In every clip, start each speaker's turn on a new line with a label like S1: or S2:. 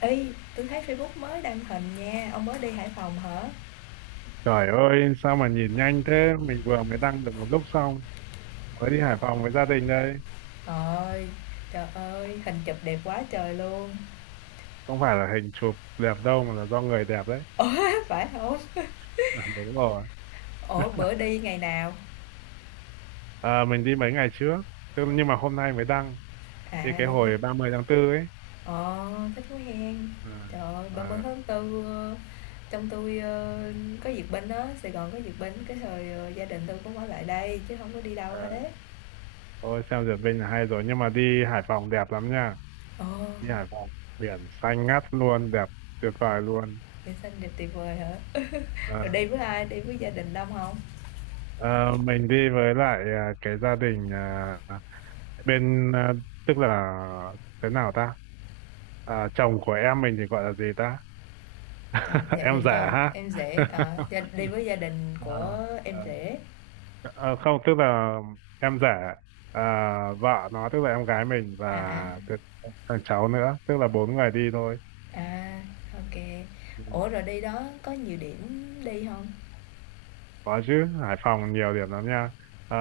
S1: Ê, tôi thấy Facebook mới đăng hình nha, ông mới đi Hải Phòng hả?
S2: Trời ơi, sao mà nhìn nhanh thế? Mình vừa mới đăng được một lúc xong, mới đi Hải Phòng với gia đình đây.
S1: Rồi, trời ơi, hình chụp đẹp quá trời luôn.
S2: Không phải là hình chụp đẹp đâu mà là do người đẹp đấy.
S1: Ủa, phải không?
S2: À, đúng rồi.
S1: Ủa, bữa đi ngày nào?
S2: À, mình đi mấy ngày trước, nhưng mà hôm nay mới đăng, đi
S1: À,
S2: cái
S1: đi.
S2: hồi 30 tháng 4 ấy.
S1: Ờ, thích quá hen.
S2: À,
S1: Trời ơi, 30
S2: à,
S1: tháng 4 trong tôi có duyệt binh á, Sài Gòn có duyệt binh, cái thời gia đình tôi cũng ở lại đây chứ không có đi đâu
S2: à,
S1: hết.
S2: thôi xem duyệt Vinh là hay rồi, nhưng mà đi Hải Phòng đẹp lắm nha.
S1: Ồ,
S2: Đi Hải Phòng, biển xanh ngắt luôn, đẹp tuyệt vời luôn.
S1: nhân sinh đẹp tuyệt vời hả? Rồi
S2: À,
S1: đi với ai? Đi với gia đình đông không?
S2: mình đi với lại cái gia đình bên, tức là thế nào ta? Chồng của em mình thì gọi là gì ta
S1: Chồng dạ
S2: em
S1: đình
S2: giả
S1: chồng
S2: ha
S1: em rể, ở
S2: à,
S1: gia đi với gia đình của em
S2: à,
S1: rể.
S2: không tức là em giả à, vợ nó tức là em gái mình và
S1: À, à,
S2: cái- thằng cháu nữa, tức là bốn người đi thôi.
S1: à, ô.
S2: Ừ.
S1: Ủa, rồi đi đó có nhiều điểm đi không?
S2: Có chứ, Hải Phòng nhiều điểm lắm nha. à,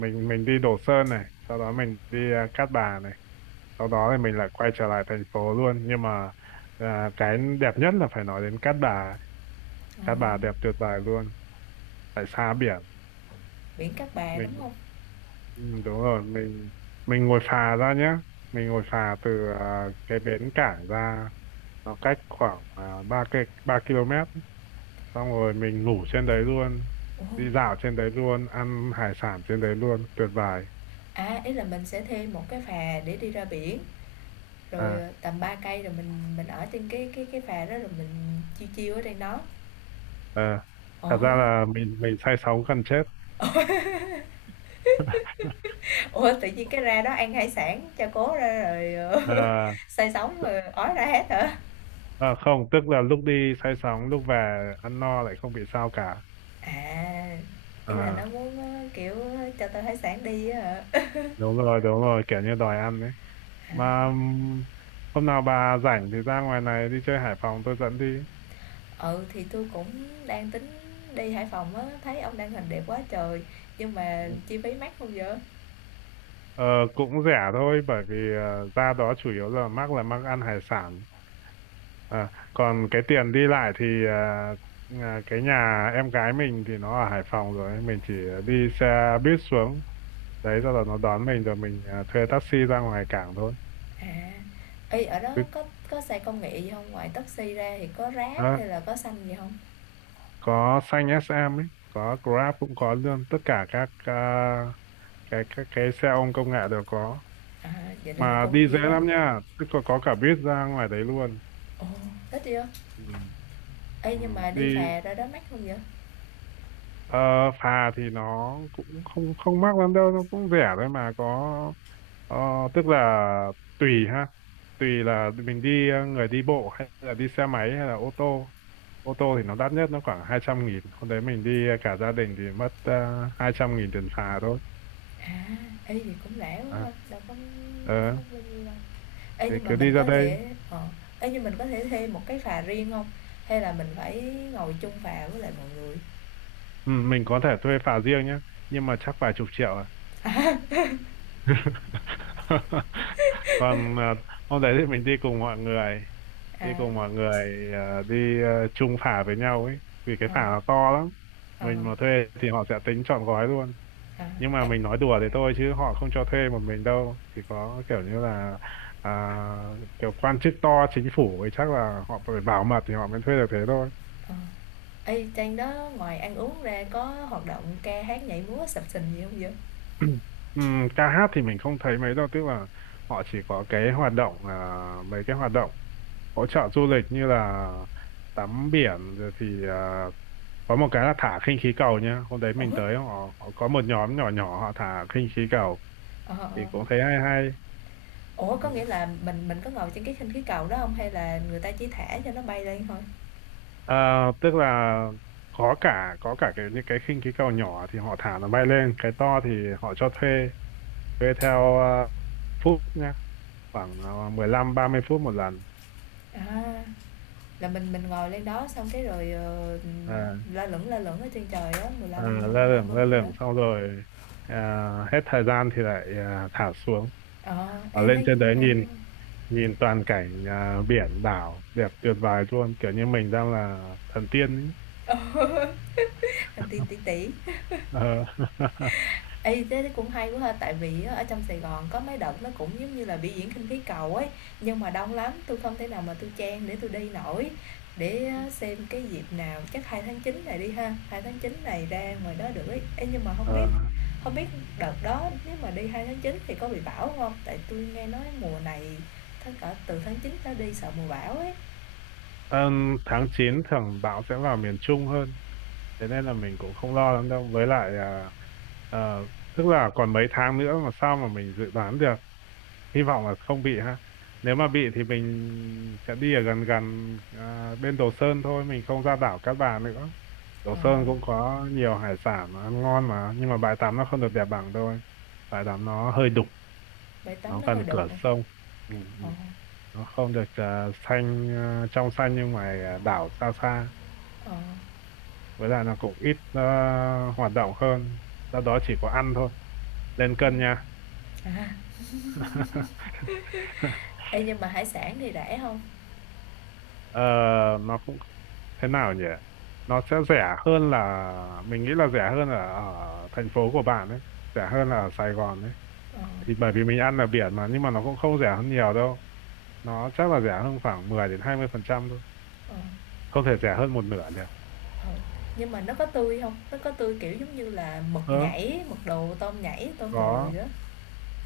S2: mình đi Đồ Sơn này, sau đó mình đi Cát Bà này, sau đó thì mình lại quay trở lại thành phố luôn, nhưng mà cái đẹp nhất là phải nói đến Cát Bà ấy.
S1: Ờ,
S2: Cát Bà đẹp tuyệt vời luôn, tại xa biển
S1: biển Cát Bà,
S2: mình.
S1: đúng không?
S2: Ừ, đúng rồi. Mình ngồi phà ra nhé. Mình ngồi phà từ cái bến cảng ra, nó cách khoảng 3 cây ba km ấy. Xong rồi mình ngủ trên đấy luôn,
S1: Ồ,
S2: đi dạo trên đấy luôn, ăn hải sản trên đấy luôn, tuyệt vời.
S1: à, ý là mình sẽ thêm một cái phà để đi ra biển, rồi,
S2: à,
S1: tầm 3 cây rồi mình ở trên cái phà đó rồi mình chiêu chiêu ở trên đó.
S2: à, Thật
S1: Ồ,
S2: ra là mình say sóng gần chết.
S1: ủa, tự nhiên cái ra đó ăn hải sản, cho cố ra rồi,
S2: à,
S1: say sóng rồi ói ra hết hả?
S2: Không, tức là lúc đi say sóng, lúc về ăn no lại không bị sao cả.
S1: À, ý là nó
S2: à,
S1: muốn, ơ, kiểu, cho tao hải sản đi á hả?
S2: Đúng rồi, đúng rồi, kiểu như đòi ăn đấy.
S1: À,
S2: Mà hôm nào bà rảnh thì ra ngoài này đi chơi Hải Phòng tôi dẫn đi.
S1: ừ, thì tôi cũng đang tính đi Hải Phòng á, thấy ông đăng hình đẹp quá trời, nhưng mà
S2: Ừ.
S1: chi phí mắc không vậy?
S2: Ờ, cũng rẻ thôi, bởi vì ra đó chủ yếu là mắc ăn hải sản. À, còn cái tiền đi lại thì cái nhà em gái mình thì nó ở Hải Phòng rồi. Mình chỉ đi xe buýt xuống. Đấy, sau đó nó đón mình rồi mình thuê taxi ra ngoài cảng thôi.
S1: À, ê, ở đó
S2: Cứ,
S1: có xe công nghệ gì hông? Ngoài taxi ra thì có Grab hay
S2: đó,
S1: là có xanh gì không?
S2: có xanh SM ấy, có Grab cũng có luôn. Tất cả các cái xe ôm công nghệ đều có.
S1: À, vậy là nó
S2: Mà
S1: cũng
S2: đi dễ
S1: vậy đó.
S2: lắm nha, tức là có cả buýt ra ngoài đấy luôn.
S1: Ồ, thích chưa?
S2: Ừ.
S1: Ê,
S2: Ừ,
S1: nhưng mà
S2: đi
S1: đi phà ra đó mắc không vậy?
S2: ờ, phà thì nó cũng không không mắc lắm đâu, nó cũng rẻ thôi. Mà có ờ, tức là tùy ha, tùy là mình đi người đi bộ hay là đi xe máy hay là ô tô. Ô tô thì nó đắt nhất, nó khoảng 200.000. Hôm đấy mình đi cả gia đình thì mất 200.000 tiền phà thôi.
S1: À, ê, vậy cũng rẻ quá
S2: à,
S1: ha, đâu có
S2: ờ,
S1: mắc bao nhiêu đâu. Ê,
S2: thì
S1: nhưng mà
S2: cứ đi
S1: mình
S2: ra
S1: có
S2: đây.
S1: thể ê, nhưng mình có thể thuê một cái phà riêng không? Hay là mình phải ngồi chung phà với lại mọi người?
S2: Ừ, mình có thể thuê phà riêng nhé, nhưng mà chắc vài chục triệu à. Còn hôm đấy thì mình đi cùng mọi người, đi
S1: À,
S2: cùng mọi người đi chung phả với nhau ấy, vì cái phả
S1: ờ,
S2: nó to lắm.
S1: ờ,
S2: Mình mà thuê thì họ sẽ tính trọn gói luôn.
S1: à,
S2: Nhưng mà
S1: ê,
S2: mình nói đùa thế thôi, chứ họ không cho thuê một mình đâu, chỉ có kiểu như là à, kiểu quan chức to chính phủ ấy, chắc là họ phải bảo mật thì họ mới thuê được thế thôi.
S1: ờ. Ê, trên đó ngoài ăn uống ra có hoạt động ca hát, nhảy múa, sập sình gì không vậy?
S2: Ca hát thì mình không thấy mấy đâu, tức là họ chỉ có cái hoạt động là mấy cái hoạt động hỗ trợ du lịch như là tắm biển, rồi thì có một cái là thả khinh khí cầu nhá. Hôm đấy mình
S1: Ủa?
S2: tới họ, họ có một nhóm nhỏ nhỏ họ thả khinh khí cầu
S1: Ờ, ờ,
S2: thì
S1: ờ.
S2: cũng thấy hay
S1: Ủa, có nghĩa
S2: hay.
S1: là mình có ngồi trên cái khinh khí cầu đó không? Hay là người ta chỉ thả cho nó bay lên thôi?
S2: Ờ, tức là có cả cái những cái khinh khí cầu nhỏ thì họ thả nó bay lên, cái to thì họ cho thuê thuê theo phút nhá, khoảng 15-30 phút một lần.
S1: À, là mình ngồi lên đó xong cái rồi, ờ,
S2: À,
S1: la lửng ở trên trời á,
S2: à, Lơ
S1: ba
S2: lửng
S1: mươi
S2: lơ
S1: phút đó.
S2: lửng xong rồi hết thời gian thì lại thả xuống.
S1: Ờ,
S2: Ở
S1: ê,
S2: lên
S1: thấy
S2: trên
S1: cũng
S2: đấy
S1: hay
S2: nhìn,
S1: quá.
S2: nhìn toàn cảnh biển đảo đẹp tuyệt vời luôn, kiểu như mình đang là thần tiên ấy.
S1: Ừ, làm tiên tí tỉ.
S2: Ờ.
S1: Ê, thế cũng hay quá ha, tại vì á, ở trong Sài Gòn có mấy đợt nó cũng giống như là biểu diễn khinh khí cầu ấy, nhưng mà đông lắm, tôi không thể nào mà tôi chen để tôi đi nổi. Để á, xem cái dịp nào, chắc 2 tháng 9 này đi ha, 2 tháng 9 này ra ngoài đó được ấy. Ê, nhưng mà không
S2: Ờ,
S1: biết không biết đợt đó nếu mà đi 2 tháng 9 thì có bị bão không? Tại tôi nghe nói mùa này tháng cỡ từ tháng 9 trở đi sợ mùa bão ấy.
S2: ừm, tháng 9 thường bão sẽ vào miền Trung hơn, thế nên là mình cũng không lo lắm đâu. Với lại ờ, tức là còn mấy tháng nữa mà sao mà mình dự đoán được, hy vọng là không bị ha. Nếu mà bị thì mình sẽ đi ở gần gần bên Đồ Sơn thôi, mình không ra đảo Cát Bà nữa. Đồ
S1: Ờ,
S2: Sơn cũng có nhiều hải sản mà ăn ngon mà, nhưng mà bãi tắm nó không được đẹp bằng thôi, bãi tắm nó hơi đục,
S1: bãi tắm
S2: nó
S1: nó hơi
S2: gần
S1: đục
S2: cửa
S1: hông?
S2: sông. Ừ,
S1: Ờ,
S2: ừ, nó không được xanh, trong xanh. Nhưng mà đảo xa xa,
S1: ờ.
S2: với lại là cũng ít hoạt động hơn, do đó chỉ có ăn thôi, lên cân nha.
S1: Ê, nhưng mà hải sản thì rẻ không?
S2: Ờ, nó cũng thế nào nhỉ, nó sẽ rẻ hơn, là mình nghĩ là rẻ hơn ở, ở thành phố của bạn ấy, rẻ hơn là ở Sài Gòn ấy.
S1: Ờ.
S2: Thì bởi vì mình ăn ở biển mà, nhưng mà nó cũng không rẻ hơn nhiều đâu, nó chắc là rẻ hơn khoảng 10 đến 20% thôi,
S1: Ờ,
S2: không thể rẻ hơn một nửa được.
S1: ờ. Nhưng mà nó có tươi không? Nó có tươi, kiểu, giống như là mực
S2: Ờ,
S1: nhảy, mực đồ, tôm nhảy, tôm đồ gì
S2: có,
S1: đó?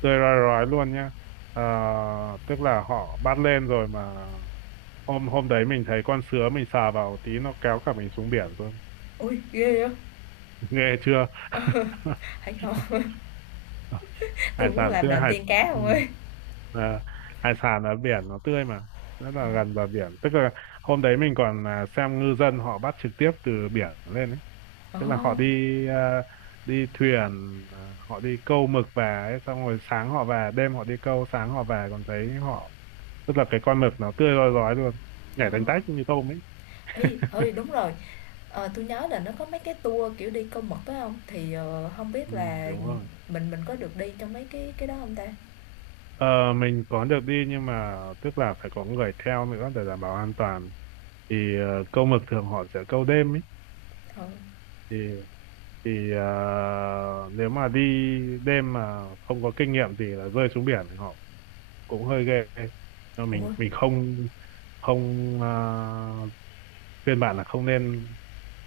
S2: rồi rồi luôn nhá. Ờ, tức là họ bắt lên rồi mà, hôm hôm đấy mình thấy con sứa, mình sờ vào tí nó kéo cả mình xuống biển luôn.
S1: Ui ghê vậy?
S2: Nghe chưa?
S1: Hay không? Tôi
S2: Hải
S1: muốn
S2: sản
S1: làm
S2: tươi,
S1: đàn
S2: hải.
S1: tiên cá
S2: Ừ.
S1: không ấy.
S2: À, hải sản ở biển nó tươi mà, rất
S1: Ờ,
S2: là gần bờ biển, tức là hôm đấy mình còn xem ngư dân họ bắt trực tiếp từ biển lên ấy.
S1: ờ,
S2: Tức là họ đi à, đi thuyền à, họ đi câu mực về ấy, xong rồi sáng họ về, đêm họ đi câu sáng họ về, còn thấy họ, tức là cái con mực nó tươi rói rói luôn,
S1: ờ.
S2: nhảy tanh tách như tôm ấy.
S1: Ê, ơi, đúng rồi, ờ, tui nhớ là nó có mấy cái tour, kiểu, đi câu mực phải không? Thì, ờ, hông
S2: Ừ,
S1: biết là
S2: đúng rồi.
S1: mình có được đi trong mấy cái đó không ta?
S2: Ờ, mình có được đi, nhưng mà tức là phải có người theo nữa để đảm bảo an toàn. Thì câu mực thường họ sẽ câu đêm ấy.
S1: Ờ.
S2: thì thì ờ, Nếu mà đi đêm mà không có kinh nghiệm gì là rơi xuống biển thì họ cũng hơi ghê. Nhưng mình
S1: Ủa,
S2: mình không không khuyên bạn là không nên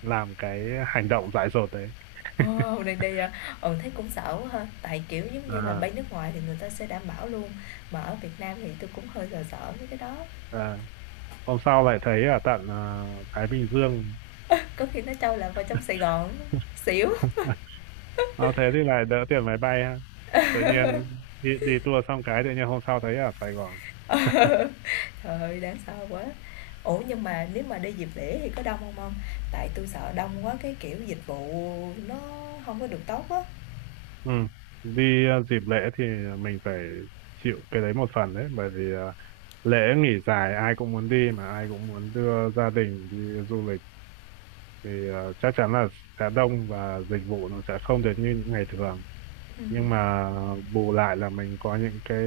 S2: làm cái hành động dại dột đấy.
S1: ồ, đang đi hả? Ừ, thấy cũng sợ quá ha, tại, kiểu, giống như là,
S2: à,
S1: bay nước ngoài thì người ta sẽ đảm bảo luôn, mà ở Việt Nam thì tôi cũng hơi sợ sợ mấy cái đó.
S2: à. Hôm sau lại thấy ở tận Thái Bình Dương.
S1: Có khi nó trâu lạc vào trong Sài Gòn xỉu.
S2: Nó thế thì lại đỡ tiền máy bay ha. Tự nhiên đi tour xong cái tự nhiên hôm sau thấy ở Sài Gòn.
S1: Trời ơi, đáng sợ quá. Ủa, nhưng mà nếu mà đi dịp lễ thì có đông không ông? Tại tôi sợ đông quá cái, kiểu, dịch vụ nó không có được tốt á.
S2: Ừ. Đi dịp lễ thì mình phải chịu cái đấy một phần đấy. Bởi vì lễ nghỉ dài, ai cũng muốn đi, mà ai cũng muốn đưa gia đình đi du lịch. Thì chắc chắn là sẽ đông và dịch vụ nó sẽ không được như những ngày thường.
S1: Ừm,
S2: Nhưng mà bù lại là mình có những cái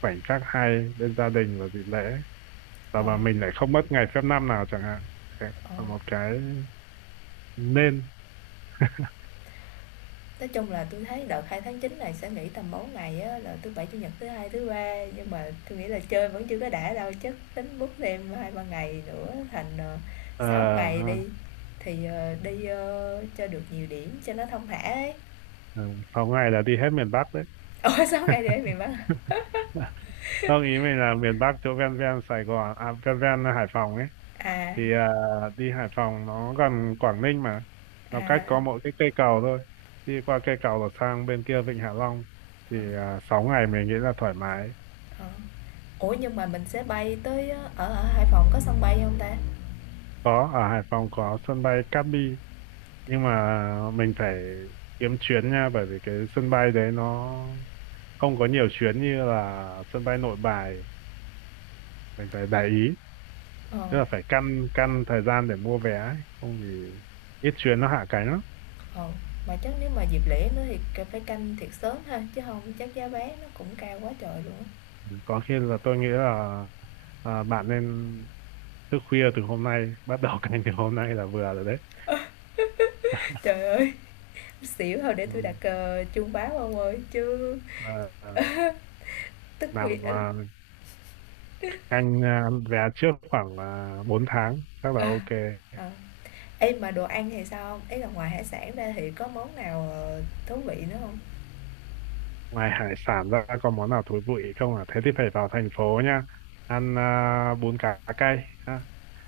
S2: khoảnh khắc hay bên gia đình vào dịp lễ, và
S1: ờ,
S2: mà mình lại không mất ngày phép năm nào chẳng hạn. Đấy
S1: ờ,
S2: là một cái nên.
S1: nói chung là tôi thấy đợt hai tháng chín này sẽ nghỉ tầm 4 ngày á, là thứ Bảy, Chủ nhật, thứ Hai, thứ Ba, nhưng mà tôi nghĩ là chơi vẫn chưa có đã đâu, chắc tính bút thêm hai ba ngày nữa thành, ờ,
S2: Ờ
S1: 6 ngày
S2: ha,
S1: đi, thì, ờ, đi, ơ, cho được nhiều điểm cho nó thông thả ấy.
S2: ờ, 6 ngày là đi hết miền Bắc đấy.
S1: Ủa, 6 ngày đi ở miền Bắc.
S2: Không, ý mình là miền Bắc chỗ ven ven Sài Gòn ven ven Hải Phòng ấy.
S1: À,
S2: Thì đi Hải Phòng nó gần Quảng Ninh mà, nó cách
S1: à,
S2: có mỗi cái cây cầu thôi. Đi qua cây cầu là sang bên kia Vịnh Hạ Long. Thì 6 ngày mình nghĩ là thoải mái.
S1: ờ. Ủa nhưng mà mình sẽ bay tới ở ở Hải Phòng có sân bay không ta?
S2: Có, ở Hải Phòng có sân bay Cát Bi, nhưng mà mình phải kiếm chuyến nha, bởi vì cái sân bay đấy nó không có nhiều chuyến như là sân bay Nội Bài. Mình phải để ý,
S1: Ờ,
S2: tức là phải căn căn thời gian để mua vé ấy, không thì ít chuyến nó hạ cánh lắm.
S1: ờ, mà chắc nếu mà dịp lễ nữa thì c- phải canh thiệt sớm ha chứ không chắc giá vé nó cũng cao quá trời luôn á.
S2: Có khi là tôi nghĩ là bạn nên thức khuya từ hôm nay bắt đầu canh từ hôm nay là vừa rồi đấy.
S1: Trời ơi, xỉu thôi để
S2: Ừ.
S1: tôi đặt chuông báo ông ơi chứ.
S2: à, à,
S1: Tức thì
S2: làm
S1: ờ.
S2: canh vé trước khoảng 4 tháng chắc là ok.
S1: Ờ. Ê mà đồ ăn thì sao không? Ý là ngoài hải sản ra thì có món nào thú vị nữa không?
S2: Ngoài hải sản ra có món nào thú vị không à? Thế thì phải vào thành phố nha. Ăn bún cá cay ha.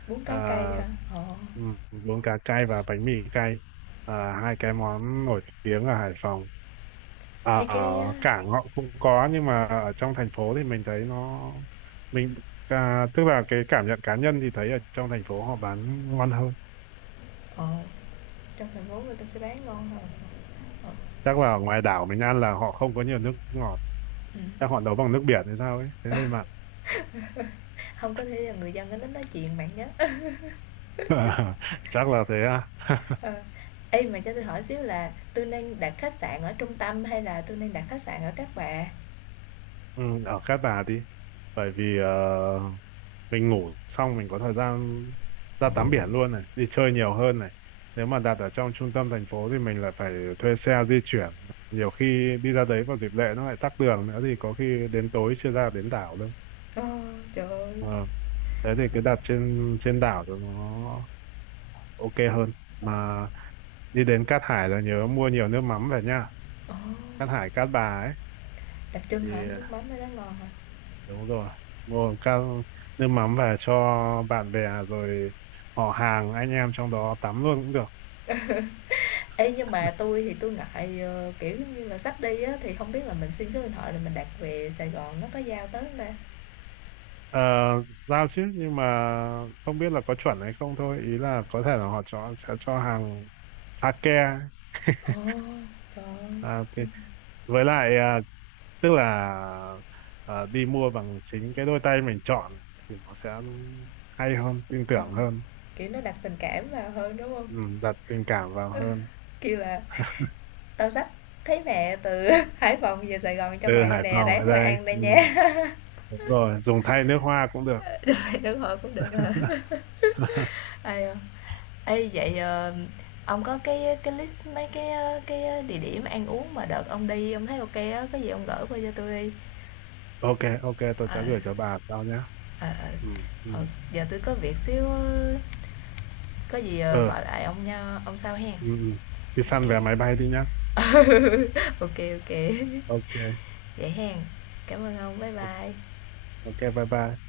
S1: Bún
S2: À,
S1: cá cay hả? Ờ.
S2: bún cá cay và bánh mì cay. À, hai cái món nổi tiếng ở Hải Phòng. À,
S1: Ê
S2: ở
S1: cái ờ
S2: cảng họ cũng có, nhưng mà ở trong thành phố thì mình thấy nó, mình tức là cái cảm nhận cá nhân thì thấy ở trong thành phố họ bán ngon hơn.
S1: ờ, trong thành phố người ta sẽ bán ngon hơn. Ờ.
S2: Chắc là ở ngoài đảo mình ăn là họ không có nhiều nước ngọt.
S1: Ừ.
S2: Chắc họ nấu bằng nước biển hay sao ấy, thấy hơi mặn.
S1: Không có thể là người dân ở đó nói chuyện bạn nhé.
S2: Chắc là thế à.
S1: Ờ. Ê, mà cho tôi hỏi xíu là tôi nên đặt khách sạn ở trung tâm hay là tôi nên đặt khách sạn ở Cát Bà?
S2: Ừ, ở Cát Bà đi, bởi vì mình ngủ xong mình có thời gian ra tắm biển luôn này, đi chơi nhiều hơn này. Nếu mà đặt ở trong trung tâm thành phố thì mình lại phải thuê xe di chuyển, nhiều khi đi ra đấy vào dịp lễ nó lại tắc đường nữa thì có khi đến tối chưa ra đến đảo đâu.
S1: Ờ, trời ơi!
S2: Ờ, thế thì cứ đặt trên trên đảo cho nó ok hơn.
S1: Ờ.
S2: Mà đi đến Cát Hải là nhớ mua nhiều nước mắm về nha,
S1: Ồ,
S2: Cát Hải Cát Bà ấy.
S1: đặc trưng hả?
S2: Thì
S1: Nước mắm ở đó ngon hả?
S2: đúng rồi, mua các nước mắm về cho bạn bè, rồi họ hàng anh em trong đó tắm luôn cũng được.
S1: Ê, nhưng mà tôi thì tôi ngại, ờ, kiểu, giống như là, sắp đi á, thì không biết là mình xin số điện thoại là mình đặt về Sài Gòn nó có giao tới không ta?
S2: Ờ, giao chứ, nhưng mà không biết là có chuẩn hay không thôi. Ý là có thể là họ cho sẽ cho hàng sake.
S1: Ồ, trời ơi!
S2: Thì,
S1: Ưm,
S2: với lại tức là đi mua bằng chính cái đôi tay mình chọn thì nó sẽ hay hơn, tin
S1: ờ,
S2: tưởng hơn.
S1: kiểu, nó đặt tình cảm vào hơn, đúng không?
S2: Ừ, đặt tình cảm vào hơn.
S1: Kêu là "Tao xách thấy mẹ từ Hải Phòng về Sài Gòn cho
S2: Từ
S1: mày
S2: Hải
S1: nè,
S2: Phòng về
S1: ráng mà
S2: đây.
S1: ăn đây
S2: Ừ,
S1: nha."
S2: đúng rồi, dùng thay nước hoa cũng được.
S1: Đúng rồi, cũng được hả? Ai, ờ, ê vậy ông có cái list mấy cái cái địa điểm ăn uống mà đợt ông đi ông thấy ok á, có gì ông gửi qua cho tôi đi.
S2: Ok, ok tôi
S1: Ờ
S2: sẽ gửi cho bà sau nhé.
S1: ờ ờ.
S2: Ừ. Ừ.
S1: Ờ, giờ tôi có việc xíu ờ, có gì
S2: Ờ.
S1: gọi lại ông nha, ông sau hen.
S2: Ừ, ừ. Đi săn
S1: Ok.
S2: vé máy bay đi nhá.
S1: Ok ok.
S2: Ok.
S1: Vậy hen. Cảm ơn ông. Bye
S2: Ok.
S1: bye.
S2: Ok, bye bye.